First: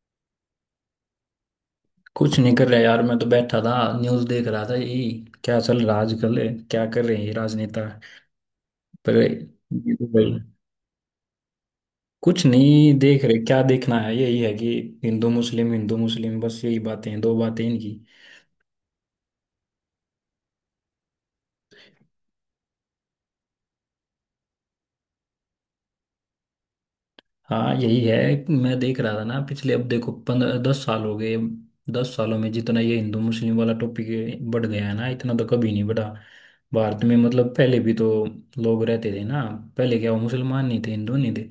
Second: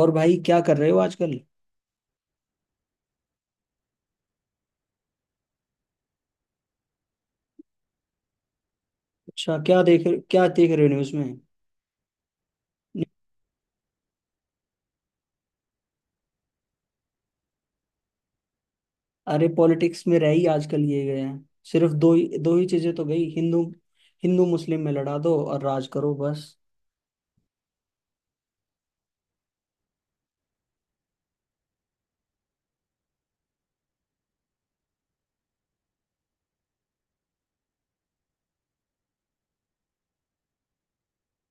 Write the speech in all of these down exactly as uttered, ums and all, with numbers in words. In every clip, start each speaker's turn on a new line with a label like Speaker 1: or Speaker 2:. Speaker 1: और भाई क्या कर रहे हो आजकल?
Speaker 2: कुछ नहीं कर रहा यार, मैं तो बैठा था। न्यूज़ देख रहा था यही। क्या चल रहा है आजकल है, क्या कर रहे हैं ये राजनेता? पर
Speaker 1: अच्छा, क्या
Speaker 2: ये
Speaker 1: देख
Speaker 2: तो भाई
Speaker 1: क्या देख रहे हो न्यूज में?
Speaker 2: कुछ नहीं देख रहे, क्या देखना है? यही है कि हिंदू मुस्लिम, हिंदू मुस्लिम, बस यही बातें हैं, दो बातें इनकी।
Speaker 1: अरे, पॉलिटिक्स में रह ही आजकल ये गए हैं, सिर्फ दो ही दो ही चीजें तो, गई हिंदू। हिंदू मुस्लिम में लड़ा दो और राज करो, बस।
Speaker 2: हाँ यही है। मैं देख रहा था ना पिछले, अब देखो पंद्रह दस साल हो गए। दस सालों में जितना ये हिंदू मुस्लिम वाला टॉपिक बढ़ गया है ना, इतना तो कभी नहीं बढ़ा भारत में। मतलब पहले भी तो लोग रहते थे ना, पहले क्या वो मुसलमान नहीं थे, हिंदू नहीं थे?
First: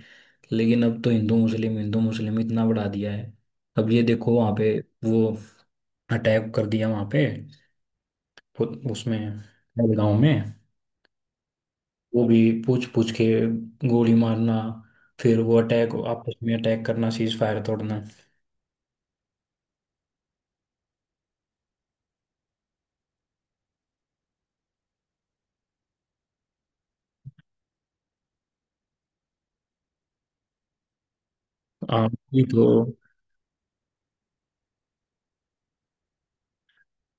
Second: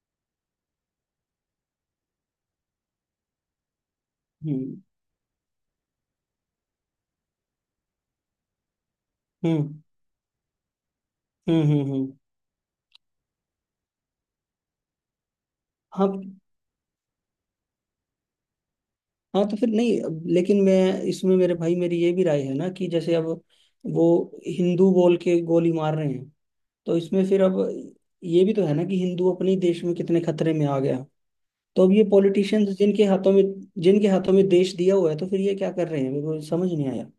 Speaker 2: लेकिन अब तो हिंदू मुस्लिम, हिंदू मुस्लिम इतना बढ़ा दिया है। अब ये देखो वहाँ पे
Speaker 1: हम्म।
Speaker 2: वो अटैक कर दिया वहाँ पे उ- उसमें
Speaker 1: हम्म।
Speaker 2: गांव में।
Speaker 1: हम्म। हम्म। हम्म।
Speaker 2: वो भी पूछ पूछ के गोली मारना, फिर वो अटैक,
Speaker 1: हाँ।
Speaker 2: आपस में अटैक करना, सीज फायर तोड़ना।
Speaker 1: हाँ, तो फिर नहीं अब- लेकिन मैं इसमें, मेरे भाई, मेरी ये भी राय है ना कि जैसे अब वो हिंदू बोल के गोली मार रहे हैं, तो इसमें फिर अब ये भी तो है ना कि हिंदू अपने ही देश में कितने खतरे में आ गया। तो अब ये
Speaker 2: हाँ यही तो।
Speaker 1: पॉलिटिशियंस जिनके हाथों में जिनके हाथों में देश दिया हुआ है, तो फिर ये क्या कर रहे हैं, मेरे को समझ नहीं आया।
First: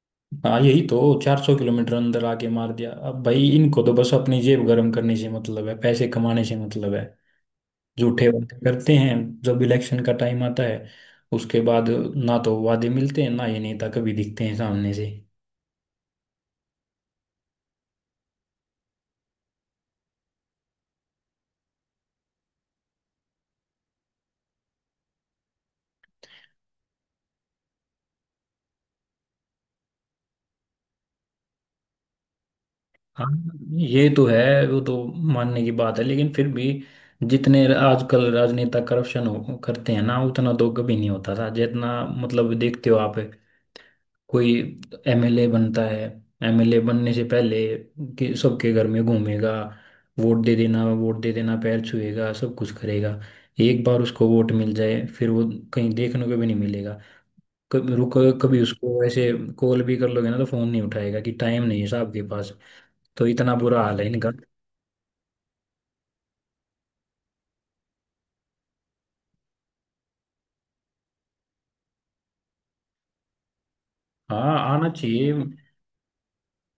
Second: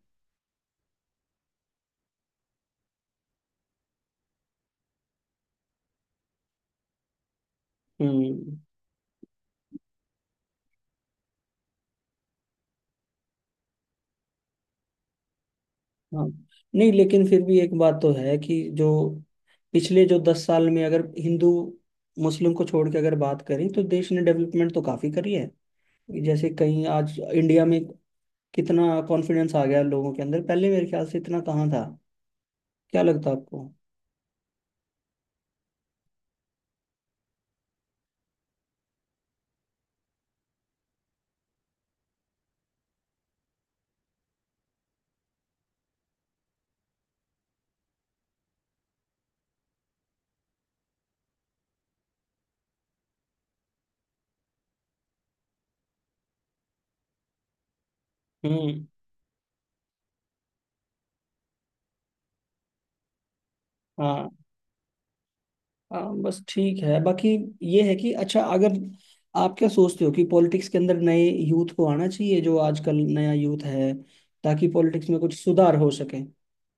Speaker 2: हाँ यही तो, चार सौ किलोमीटर अंदर आके मार दिया। अब भाई इनको तो बस अपनी जेब गर्म करने से मतलब है, पैसे कमाने से मतलब है। झूठे वादे
Speaker 1: हम्म।
Speaker 2: करते हैं जब इलेक्शन का टाइम आता है, उसके बाद ना तो वादे मिलते हैं ना ये नेता कभी दिखते हैं सामने से।
Speaker 1: हाँ, नहीं, लेकिन फिर भी एक बात तो है कि जो पिछले जो दस साल में अगर हिंदू मुस्लिम को छोड़ के अगर बात करें, तो देश ने डेवलपमेंट तो काफी करी है। जैसे कहीं आज इंडिया में कितना कॉन्फिडेंस आ गया लोगों के अंदर, पहले मेरे ख्याल से इतना कहाँ था। क्या
Speaker 2: हाँ
Speaker 1: लगता है आपको?
Speaker 2: ये तो है, वो तो मानने की बात है, लेकिन फिर भी जितने आजकल राजनेता करप्शन करते हैं ना, उतना तो कभी नहीं होता था जितना मतलब देखते हो आप। कोई एमएलए बनता है, एमएलए बनने से पहले कि सबके घर में घूमेगा, वोट दे देना वोट दे देना, पैर छुएगा, सब कुछ करेगा। एक बार उसको वोट मिल जाए फिर वो कहीं देखने को भी नहीं मिलेगा। कभी रुक, कभी
Speaker 1: हम्म।
Speaker 2: उसको ऐसे कॉल भी कर लोगे ना तो फोन नहीं उठाएगा कि टाइम नहीं है साहब के पास। तो इतना बुरा हाल है
Speaker 1: हाँ।
Speaker 2: इनका।
Speaker 1: हाँ, बस ठीक है। बाकी ये है कि अच्छा, अगर आप क्या सोचते हो कि पॉलिटिक्स के अंदर नए यूथ को आना चाहिए, जो आजकल नया यूथ है,
Speaker 2: हाँ
Speaker 1: ताकि
Speaker 2: आना
Speaker 1: पॉलिटिक्स में
Speaker 2: चाहिए।
Speaker 1: कुछ सुधार हो सके।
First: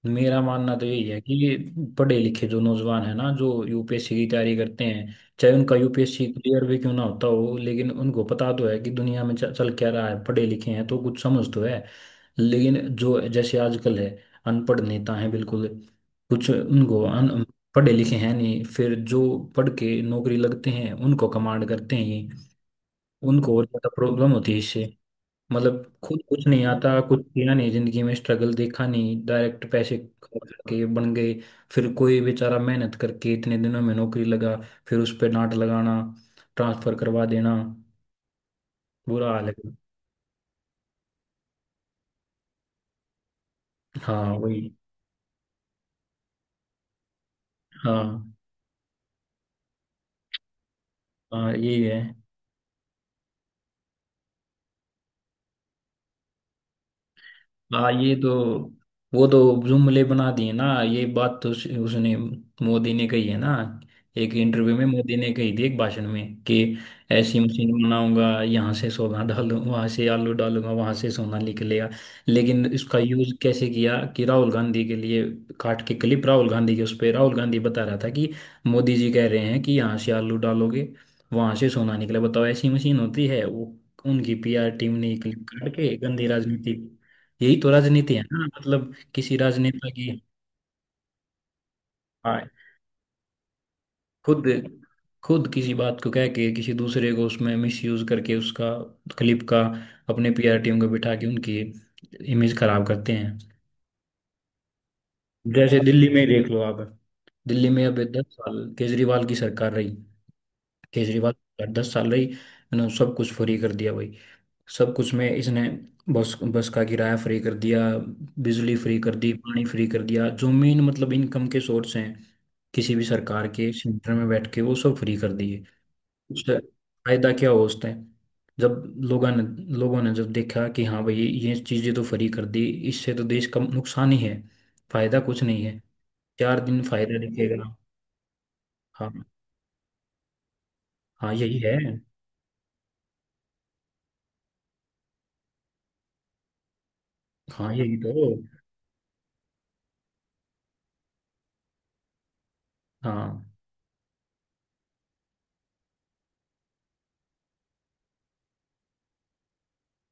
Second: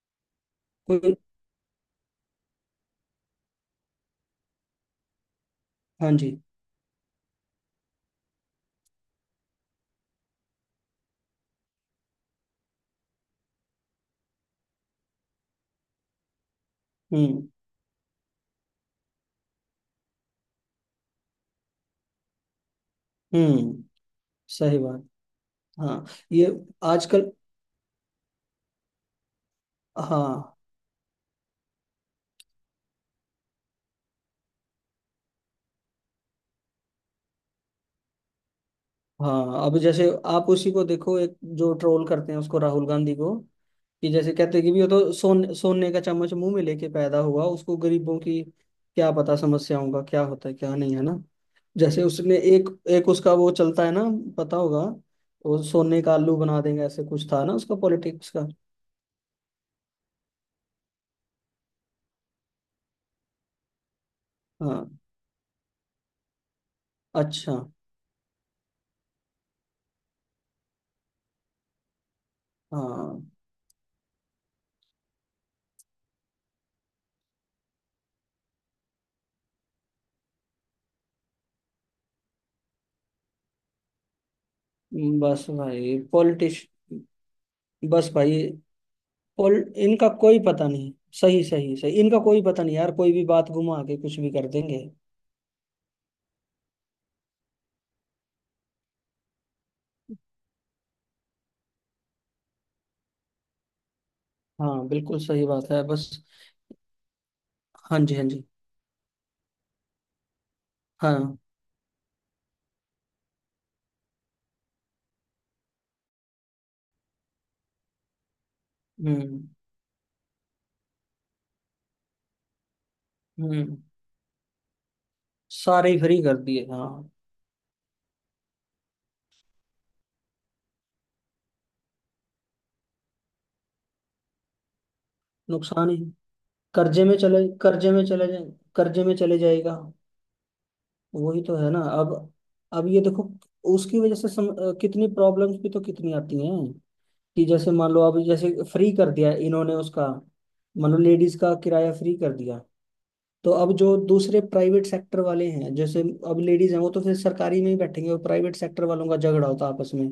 Speaker 2: मेरा मानना तो यही
Speaker 1: कोई।
Speaker 2: है कि पढ़े लिखे जो नौजवान है ना जो यूपीएससी की तैयारी करते हैं, चाहे उनका
Speaker 1: हाँ
Speaker 2: यूपीएससी
Speaker 1: जी।
Speaker 2: क्लियर भी क्यों ना होता हो, लेकिन उनको पता तो है कि दुनिया में च- चल क्या रहा है, पढ़े लिखे हैं तो कुछ समझ तो है। लेकिन जो जैसे आजकल है, अनपढ़ नेता हैं बिल्कुल। कुछ उनको अन,
Speaker 1: हम्म।
Speaker 2: पढ़े लिखे हैं नहीं, फिर जो पढ़ के नौकरी लगते हैं उनको कमांड करते हैं। उनको और
Speaker 1: हम्म।
Speaker 2: ज्यादा प्रॉब्लम होती है
Speaker 1: सही
Speaker 2: इससे।
Speaker 1: बात।
Speaker 2: मतलब
Speaker 1: हाँ,
Speaker 2: खुद कुछ
Speaker 1: ये
Speaker 2: नहीं आता, कुछ
Speaker 1: आजकल।
Speaker 2: किया नहीं, जिंदगी में स्ट्रगल देखा नहीं, डायरेक्ट पैसे खा
Speaker 1: हाँ।
Speaker 2: के बन गए। फिर कोई बेचारा मेहनत करके इतने दिनों में नौकरी लगा, फिर उस पे डांट लगाना, ट्रांसफर करवा देना। बुरा हाल
Speaker 1: हाँ,
Speaker 2: है।
Speaker 1: अब जैसे आप उसी को देखो, एक जो ट्रोल करते हैं उसको, राहुल गांधी को, कि जैसे
Speaker 2: हाँ
Speaker 1: कहते हैं
Speaker 2: वही।
Speaker 1: कि भी वो तो सोन सोने का चम्मच मुंह में लेके पैदा हुआ, उसको गरीबों
Speaker 2: हाँ।
Speaker 1: की क्या पता समस्याओं का, क्या होता है क्या नहीं, है ना।
Speaker 2: हाँ यही है।
Speaker 1: जैसे उसने एक एक, उसका वो चलता है ना, पता होगा, वो सोने का आलू बना देंगे, ऐसे कुछ था ना उसका
Speaker 2: हाँ ये
Speaker 1: पॉलिटिक्स
Speaker 2: तो,
Speaker 1: का।
Speaker 2: वो तो जुमले बना दिए ना। ये बात तो उस, उसने, मोदी ने कही है ना। एक इंटरव्यू में
Speaker 1: हाँ।
Speaker 2: मोदी ने कही थी, एक भाषण में, कि ऐसी
Speaker 1: अच्छा।
Speaker 2: मशीन बनाऊंगा यहाँ से सोना डालू, वहां से आलू डालूंगा, वहां से सोना निकलेगा। लेकिन इसका
Speaker 1: हाँ।
Speaker 2: यूज कैसे किया कि राहुल गांधी के लिए, काट के क्लिप राहुल गांधी के, उस पे राहुल गांधी बता रहा था कि मोदी जी कह रहे हैं कि यहाँ से आलू डालोगे वहां से सोना निकले, बताओ ऐसी मशीन होती है वो। उनकी पीआर टीम ने क्लिप
Speaker 1: बस
Speaker 2: काट के
Speaker 1: भाई
Speaker 2: गंदी
Speaker 1: पॉलिटिश
Speaker 2: राजनीति। यही तो
Speaker 1: बस
Speaker 2: राजनीति है
Speaker 1: भाई,
Speaker 2: ना मतलब किसी
Speaker 1: और
Speaker 2: राजनेता
Speaker 1: इनका
Speaker 2: की।
Speaker 1: कोई पता नहीं। सही, सही, सही, इनका
Speaker 2: हाँ,
Speaker 1: कोई पता नहीं यार, कोई भी बात घुमा के कुछ भी
Speaker 2: खुद
Speaker 1: कर देंगे।
Speaker 2: खुद किसी बात को कह के किसी दूसरे को उसमें मिसयूज करके उसका क्लिप का, अपने पीआर टीम को बिठा के उनकी इमेज खराब करते हैं।
Speaker 1: हाँ, बिल्कुल सही बात
Speaker 2: जैसे
Speaker 1: है।
Speaker 2: दिल्ली
Speaker 1: बस।
Speaker 2: में ही देख लो आप, दिल्ली में अब
Speaker 1: हाँ जी, हाँ
Speaker 2: दस
Speaker 1: जी।
Speaker 2: साल केजरीवाल की सरकार रही। केजरीवाल
Speaker 1: हाँ।
Speaker 2: की सरकार दस साल रही, इन्होंने सब कुछ फ्री कर दिया भाई। सब कुछ में इसने बस, बस का किराया फ्री कर दिया, बिजली फ्री कर दी,
Speaker 1: हम्म।
Speaker 2: पानी फ्री कर दिया, जो मेन मतलब इनकम के सोर्स हैं किसी भी सरकार के,
Speaker 1: हम्म।
Speaker 2: सेंटर में बैठ के वो सब फ्री कर दिए।
Speaker 1: सारे ही फ्री कर
Speaker 2: उससे
Speaker 1: दिए, हाँ।
Speaker 2: फायदा क्या हो उस टाइम, जब लोगों ने, लोगों ने जब देखा कि हाँ भाई ये चीज़ें तो फ्री कर दी, इससे तो देश का नुकसान ही है, फायदा कुछ नहीं है,
Speaker 1: नुकसान ही।
Speaker 2: चार दिन
Speaker 1: कर्जे में
Speaker 2: फायदा
Speaker 1: चले
Speaker 2: दिखेगा।
Speaker 1: कर्जे में चले जाए कर्जे
Speaker 2: हाँ।
Speaker 1: में चले जाएगा।
Speaker 2: हाँ
Speaker 1: वही तो
Speaker 2: यही
Speaker 1: है
Speaker 2: है।
Speaker 1: ना अब। अब ये देखो, उसकी वजह से सम, अ, कितनी प्रॉब्लम्स भी तो कितनी आती हैं, कि जैसे
Speaker 2: हाँ
Speaker 1: मान
Speaker 2: यही
Speaker 1: लो
Speaker 2: तो।
Speaker 1: अब जैसे फ्री कर दिया इन्होंने उसका, मान लो लेडीज का किराया फ्री कर दिया,
Speaker 2: हाँ
Speaker 1: तो अब जो दूसरे प्राइवेट सेक्टर वाले हैं, जैसे अब लेडीज हैं वो तो फिर सरकारी में ही बैठेंगे, और प्राइवेट सेक्टर वालों का झगड़ा होता है आपस में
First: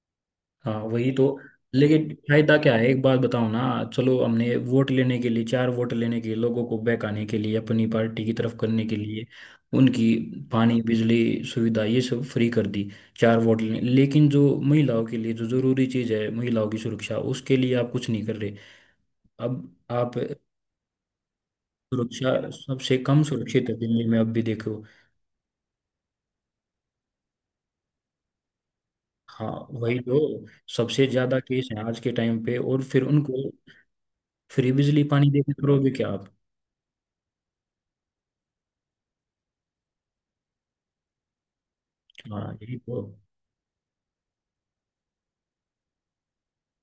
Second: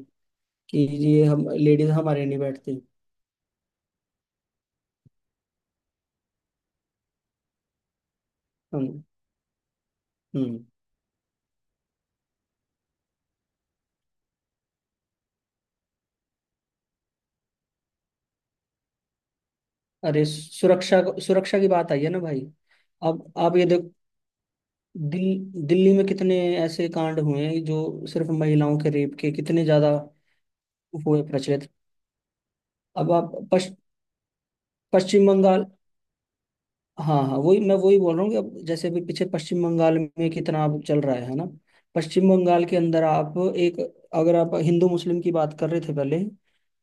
Speaker 2: हाँ
Speaker 1: कि
Speaker 2: वही तो।
Speaker 1: ये हम, लेडीज
Speaker 2: लेकिन
Speaker 1: हमारे नहीं
Speaker 2: फायदा क्या
Speaker 1: बैठती।
Speaker 2: है, एक बात बताओ ना। चलो हमने वोट लेने के लिए, चार वोट लेने के लिए, लोगों को बहकाने के लिए, अपनी पार्टी की तरफ करने के
Speaker 1: हम
Speaker 2: लिए उनकी
Speaker 1: हम्म।
Speaker 2: पानी बिजली सुविधा ये सब फ्री कर दी, चार वोट लेने। लेकिन जो महिलाओं के लिए जो जरूरी चीज़ है, महिलाओं की सुरक्षा, उसके लिए आप कुछ नहीं कर रहे। अब आप,
Speaker 1: अरे सुरक्षा, सुरक्षा की बात आई है ना
Speaker 2: सुरक्षा
Speaker 1: भाई।
Speaker 2: सबसे कम
Speaker 1: अब आप ये
Speaker 2: सुरक्षित है
Speaker 1: देख,
Speaker 2: दिल्ली में, अब भी देखो।
Speaker 1: दिल, दिल्ली में कितने ऐसे कांड हुए हैं, जो सिर्फ महिलाओं के रेप के,
Speaker 2: हाँ
Speaker 1: कितने ज्यादा
Speaker 2: वही तो, सबसे
Speaker 1: हुए
Speaker 2: ज्यादा केस
Speaker 1: प्रचलित।
Speaker 2: है आज के टाइम पे। और फिर
Speaker 1: अब आप
Speaker 2: उनको
Speaker 1: पश,
Speaker 2: फ्री बिजली
Speaker 1: पश्चिम
Speaker 2: पानी देने
Speaker 1: बंगाल।
Speaker 2: करोगे क्या आप?
Speaker 1: हाँ, हाँ, वही मैं वही बोल रहा हूँ कि अब जैसे अभी पीछे पश्चिम बंगाल में कितना अब चल रहा है है ना। पश्चिम
Speaker 2: हाँ
Speaker 1: बंगाल
Speaker 2: यही
Speaker 1: के
Speaker 2: तो।
Speaker 1: अंदर आप एक अगर आप हिंदू मुस्लिम की बात कर रहे थे पहले,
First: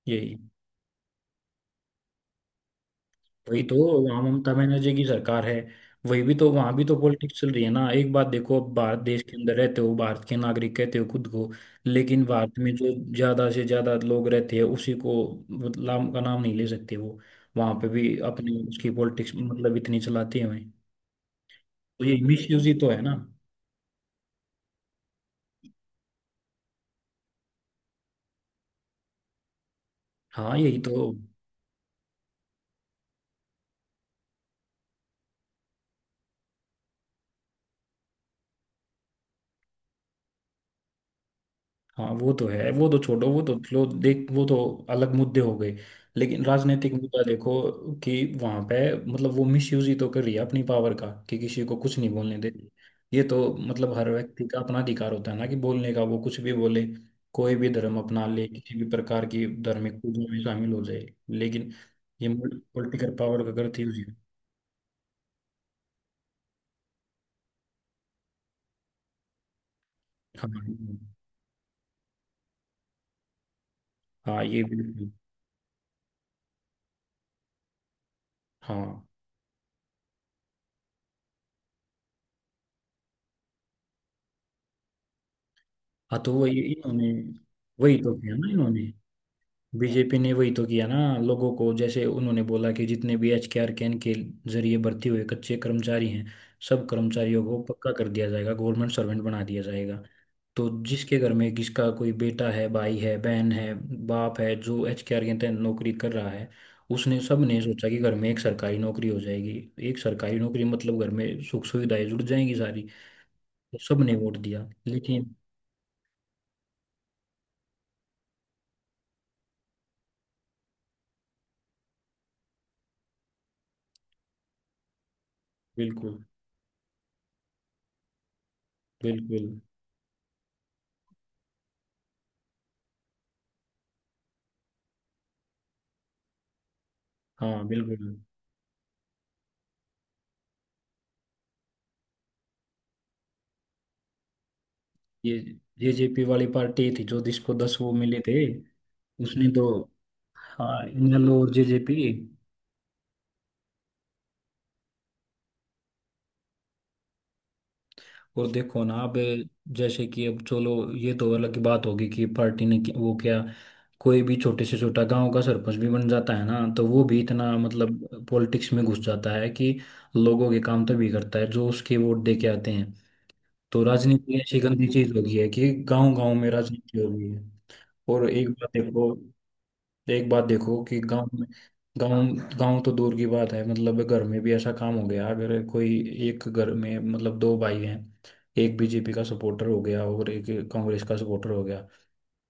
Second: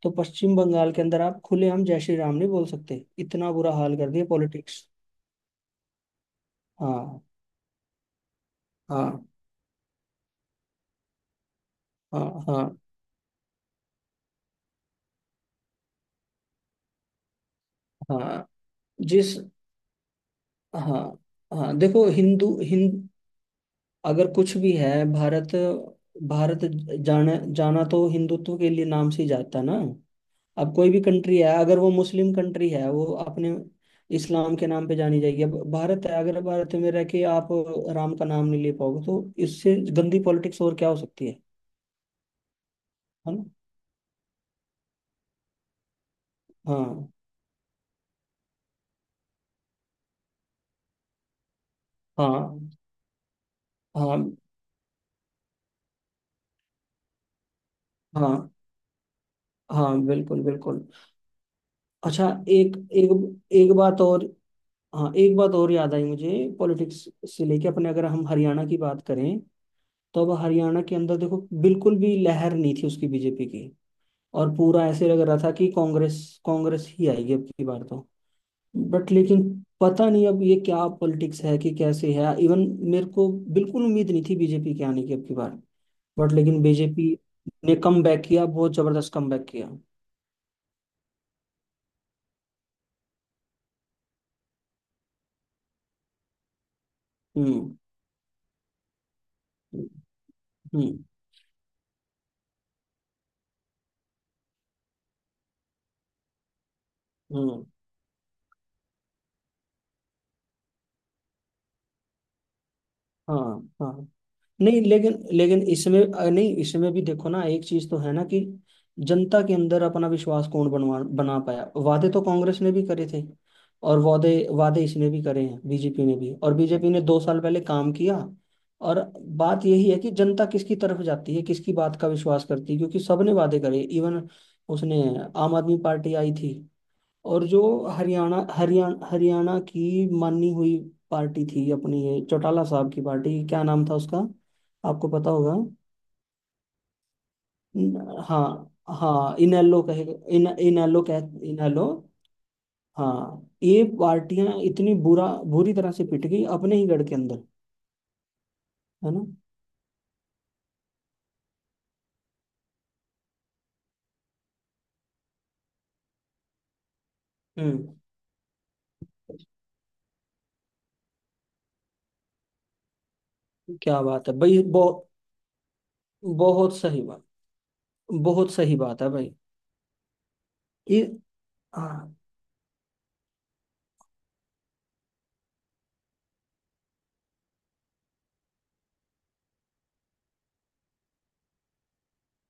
Speaker 1: तो
Speaker 2: यही
Speaker 1: पश्चिम बंगाल के अंदर आप खुलेआम जय श्री राम नहीं बोल सकते, इतना
Speaker 2: वही
Speaker 1: बुरा
Speaker 2: तो,
Speaker 1: हाल कर
Speaker 2: आम
Speaker 1: दिया
Speaker 2: ममता
Speaker 1: पॉलिटिक्स।
Speaker 2: बनर्जी की सरकार है, वही भी तो, वहां भी तो
Speaker 1: हाँ,
Speaker 2: पॉलिटिक्स चल रही है ना। एक बात देखो, अब भारत देश
Speaker 1: हाँ,
Speaker 2: के अंदर रहते हो, भारत के नागरिक कहते हो खुद को,
Speaker 1: हाँ,
Speaker 2: लेकिन भारत में
Speaker 1: हाँ,
Speaker 2: जो ज्यादा से ज्यादा लोग रहते हैं उसी को नाम का नाम नहीं ले सकते वो, वहां पे भी
Speaker 1: हाँ।
Speaker 2: अपनी उसकी पॉलिटिक्स
Speaker 1: जिस
Speaker 2: मतलब इतनी चलाते हुए।
Speaker 1: हाँ, हाँ,
Speaker 2: तो
Speaker 1: देखो
Speaker 2: ये
Speaker 1: हिंदू
Speaker 2: मिस यूज ही तो है
Speaker 1: हिंद
Speaker 2: ना।
Speaker 1: अगर कुछ भी है भारत भारत जाना जाना तो हिंदुत्व के लिए नाम से ही जाता है ना।
Speaker 2: हाँ
Speaker 1: अब
Speaker 2: यही
Speaker 1: कोई
Speaker 2: तो।
Speaker 1: भी कंट्री है, अगर वो मुस्लिम कंट्री है, वो अपने इस्लाम के नाम पे जानी जाएगी। अब भारत है, अगर भारत में रह के आप राम का नाम नहीं ले पाओगे, तो इससे गंदी पॉलिटिक्स और क्या हो सकती है
Speaker 2: हाँ वो तो है, वो तो छोड़ो,
Speaker 1: है
Speaker 2: वो
Speaker 1: ना।
Speaker 2: तो लो देख, वो तो अलग मुद्दे हो गए। लेकिन राजनीतिक
Speaker 1: हाँ,
Speaker 2: मुद्दा देखो कि वहां पे मतलब वो मिसयूज ही तो कर रही है अपनी पावर का कि किसी को कुछ नहीं बोलने
Speaker 1: हाँ,
Speaker 2: देती। ये तो, मतलब हर
Speaker 1: हाँ,
Speaker 2: व्यक्ति का अपना अधिकार होता है ना कि बोलने का, वो कुछ भी बोले, कोई भी धर्म अपना ले,
Speaker 1: हाँ,
Speaker 2: किसी भी प्रकार की
Speaker 1: हाँ,
Speaker 2: धार्मिक पूजा में
Speaker 1: बिल्कुल,
Speaker 2: शामिल हो
Speaker 1: बिल्कुल।
Speaker 2: जाए, लेकिन
Speaker 1: अच्छा,
Speaker 2: ये
Speaker 1: एक एक
Speaker 2: पॉलिटिकल पावर का
Speaker 1: एक
Speaker 2: गलत यूज
Speaker 1: बात
Speaker 2: है।
Speaker 1: और। हाँ, एक बात और याद आई मुझे। पॉलिटिक्स से लेके अपने, अगर हम हरियाणा की बात करें, तो अब
Speaker 2: हाँ।
Speaker 1: हरियाणा के अंदर देखो, बिल्कुल भी लहर नहीं थी उसकी, बीजेपी की।
Speaker 2: हाँ
Speaker 1: और
Speaker 2: ये
Speaker 1: पूरा ऐसे
Speaker 2: बिल्कुल।
Speaker 1: लग रहा था कि कांग्रेस कांग्रेस ही आएगी अब की बार तो।
Speaker 2: हाँ
Speaker 1: बट लेकिन पता नहीं अब ये क्या पॉलिटिक्स है कि कैसे है, इवन मेरे को बिल्कुल उम्मीद नहीं थी बीजेपी के आने की अब की बार।
Speaker 2: हाँ
Speaker 1: बट
Speaker 2: तो वही
Speaker 1: लेकिन
Speaker 2: इन्होंने,
Speaker 1: बीजेपी ने
Speaker 2: वही
Speaker 1: कम
Speaker 2: तो
Speaker 1: बैक
Speaker 2: किया
Speaker 1: किया,
Speaker 2: ना
Speaker 1: बहुत
Speaker 2: इन्होंने।
Speaker 1: जबरदस्त कम बैक किया।
Speaker 2: बीजेपी ने वही तो किया ना लोगों को, जैसे उन्होंने बोला कि जितने भी एच के आर कैन के जरिए भर्ती हुए कच्चे कर्मचारी हैं, सब कर्मचारियों को
Speaker 1: हम्म।
Speaker 2: पक्का कर दिया जाएगा, गवर्नमेंट सर्वेंट बना दिया जाएगा। तो
Speaker 1: हम्म।
Speaker 2: जिसके घर में किसका कोई बेटा है, भाई है, बहन है, बाप है, जो एच के आर के तहत नौकरी कर रहा है, उसने सब ने
Speaker 1: हम्म।
Speaker 2: सोचा कि घर में एक सरकारी नौकरी हो जाएगी। एक सरकारी नौकरी मतलब घर में सुख सुविधाएं जुड़ जाएंगी सारी,
Speaker 1: हाँ।
Speaker 2: तो सब
Speaker 1: हाँ,
Speaker 2: ने वोट दिया
Speaker 1: नहीं, लेकिन
Speaker 2: लेकिन।
Speaker 1: लेकिन इसमें अ, नहीं, इसमें भी देखो ना, एक चीज तो है ना कि जनता के अंदर अपना विश्वास कौन बनवा बना पाया। वादे तो कांग्रेस ने भी करे थे, और वादे वादे इसने भी करे हैं, बीजेपी ने
Speaker 2: बिल्कुल।
Speaker 1: भी, और बीजेपी ने दो साल पहले काम किया, और
Speaker 2: बिल्कुल।
Speaker 1: बात यही है कि जनता किसकी तरफ जाती है, किसकी बात का विश्वास करती है, क्योंकि सबने वादे करे। इवन उसने आम आदमी पार्टी आई थी, और जो
Speaker 2: हाँ बिल्कुल।
Speaker 1: हरियाणा हरियाणा हरियाणा की मानी हुई पार्टी थी अपनी, ये चौटाला साहब की पार्टी, क्या नाम था उसका, आपको पता
Speaker 2: ये
Speaker 1: होगा।
Speaker 2: जेजेपी वाली पार्टी थी, जो जिसको दस वो मिले
Speaker 1: न-
Speaker 2: थे,
Speaker 1: हाँ, हाँ,
Speaker 2: उसने तो,
Speaker 1: इनेलो कहे। इन
Speaker 2: हाँ
Speaker 1: इनेलो कह
Speaker 2: इनेलो और
Speaker 1: इनेलो।
Speaker 2: जेजेपी।
Speaker 1: हाँ, ये पार्टियां इतनी बुरा बुरी तरह से पिट गई अपने ही गढ़ के अंदर,
Speaker 2: और देखो ना
Speaker 1: है
Speaker 2: अब,
Speaker 1: ना।
Speaker 2: जैसे कि अब चलो, ये तो अलग की बात होगी कि पार्टी ने कि- वो क्या, कोई भी छोटे से छोटा गांव का सरपंच भी बन जाता है ना तो वो भी इतना
Speaker 1: हम्म।
Speaker 2: मतलब पॉलिटिक्स में घुस जाता है कि लोगों के काम तो भी करता है जो उसके वोट दे के आते हैं। तो
Speaker 1: क्या बात है
Speaker 2: राजनीति ऐसी
Speaker 1: भाई,
Speaker 2: गंदी
Speaker 1: बहुत
Speaker 2: चीज हो गई है कि गांव गांव में
Speaker 1: बहुत
Speaker 2: राजनीति
Speaker 1: सही
Speaker 2: हो
Speaker 1: बात,
Speaker 2: गई है। और एक
Speaker 1: बहुत
Speaker 2: बात
Speaker 1: सही बात है
Speaker 2: देखो,
Speaker 1: भाई।
Speaker 2: तो एक बात देखो कि
Speaker 1: ये।
Speaker 2: गांव में,
Speaker 1: हाँ,
Speaker 2: गांव गांव तो दूर की बात है, मतलब घर में भी ऐसा काम हो गया। अगर कोई एक घर में मतलब दो भाई हैं, एक बीजेपी का सपोर्टर हो गया और एक कांग्रेस का सपोर्टर हो गया,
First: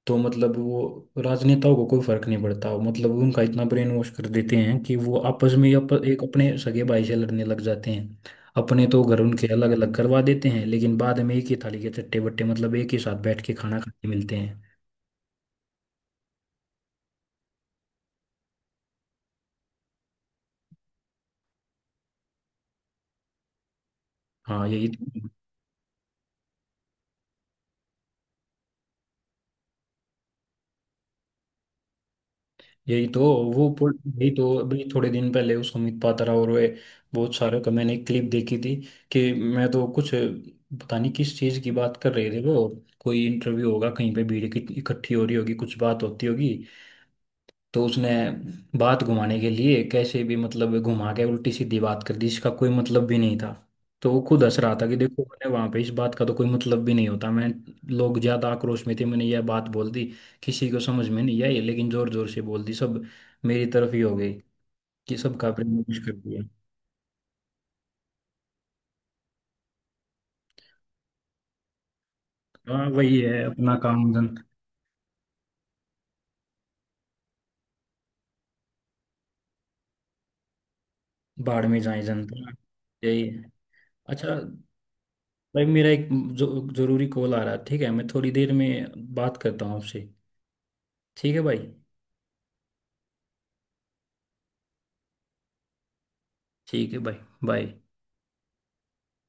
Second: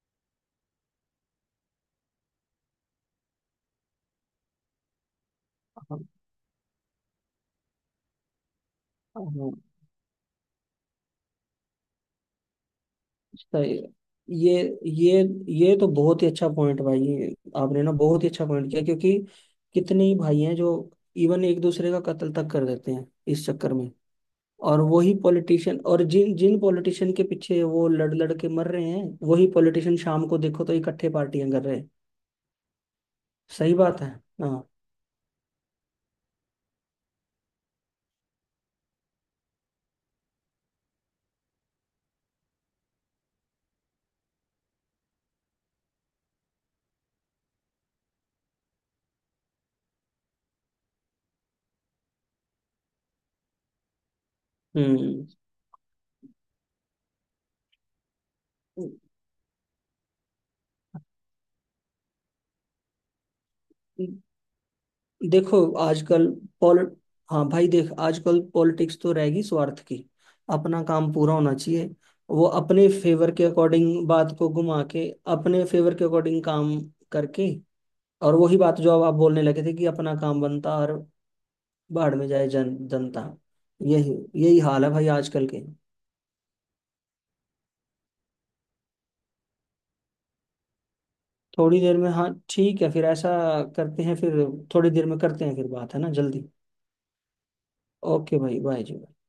Speaker 2: तो मतलब वो राजनेताओं को कोई फर्क नहीं पड़ता, मतलब उनका इतना ब्रेन वॉश कर देते हैं कि वो आपस में ही अप,
Speaker 1: हाँ,
Speaker 2: एक अपने सगे भाई से लड़ने लग जाते हैं। अपने तो घर उनके
Speaker 1: हाँ,
Speaker 2: अलग अलग करवा देते हैं, लेकिन बाद में एक ही थाली के चट्टे बट्टे, मतलब एक ही साथ बैठ के
Speaker 1: सही
Speaker 2: खाना
Speaker 1: है।
Speaker 2: खाते मिलते
Speaker 1: ये
Speaker 2: हैं।
Speaker 1: ये ये तो बहुत ही अच्छा पॉइंट भाई। ये, आपने ना बहुत ही अच्छा पॉइंट किया, क्योंकि कितने ही भाई हैं जो इवन एक दूसरे का कत्ल तक कर देते हैं इस चक्कर में।
Speaker 2: हाँ
Speaker 1: और
Speaker 2: यही
Speaker 1: वही
Speaker 2: तो।
Speaker 1: पॉलिटिशियन, और जिन जिन पॉलिटिशियन के पीछे वो लड़ लड़ के मर रहे हैं, वही पॉलिटिशियन शाम को देखो तो इकट्ठे पार्टियां कर रहे हैं।
Speaker 2: यही तो। वो
Speaker 1: सही
Speaker 2: पुल
Speaker 1: बात है।
Speaker 2: यही तो,
Speaker 1: हाँ।
Speaker 2: अभी थोड़े दिन पहले उस अमित पात्रा और वे बहुत सारे का मैंने क्लिप देखी थी कि, मैं तो कुछ पता नहीं किस चीज़ की बात कर रहे थे वो। कोई इंटरव्यू होगा कहीं पे, भीड़ इकट्ठी इकट्ठी हो रही होगी, कुछ बात होती होगी। तो उसने बात घुमाने के लिए कैसे भी मतलब घुमा के उल्टी सीधी बात कर दी, इसका कोई मतलब भी नहीं था। तो वो खुद हंस रहा था कि देखो मैंने वहां पे इस बात का तो कोई मतलब भी नहीं होता, मैं, लोग ज्यादा आक्रोश में थे मैंने यह बात बोल दी, किसी को समझ में नहीं आई, लेकिन जोर जोर से बोल दी, सब मेरी तरफ ही
Speaker 1: हम्म।
Speaker 2: हो गई, कि सबका
Speaker 1: देखो
Speaker 2: प्रेम कुछ कर
Speaker 1: आजकल
Speaker 2: दिया।
Speaker 1: पॉल हाँ भाई, देख, आजकल पॉलिटिक्स तो रहेगी स्वार्थ की, अपना काम पूरा होना चाहिए। वो
Speaker 2: हाँ
Speaker 1: अपने
Speaker 2: वही
Speaker 1: फेवर
Speaker 2: है,
Speaker 1: के
Speaker 2: अपना
Speaker 1: अकॉर्डिंग
Speaker 2: काम, जन,
Speaker 1: बात को घुमा के, अपने फेवर के अकॉर्डिंग काम करके, और वही बात जो अब आप बोलने लगे थे कि अपना काम बनता, और
Speaker 2: बाढ़ में जाए
Speaker 1: बाढ़ में जाए
Speaker 2: जनता।
Speaker 1: जन जनता।
Speaker 2: यही है।
Speaker 1: यही
Speaker 2: अच्छा
Speaker 1: यही हाल है भाई आजकल
Speaker 2: भाई
Speaker 1: के।
Speaker 2: मेरा एक जो, जरूरी कॉल आ रहा है, ठीक है, मैं थोड़ी देर में बात करता हूँ आपसे। ठीक है भाई।
Speaker 1: थोड़ी देर में, हाँ, ठीक है, फिर ऐसा करते हैं फिर, थोड़ी देर में करते हैं फिर, बात, है ना, जल्दी।
Speaker 2: ठीक है भाई, बाय।
Speaker 1: ओके भाई, बाय जी।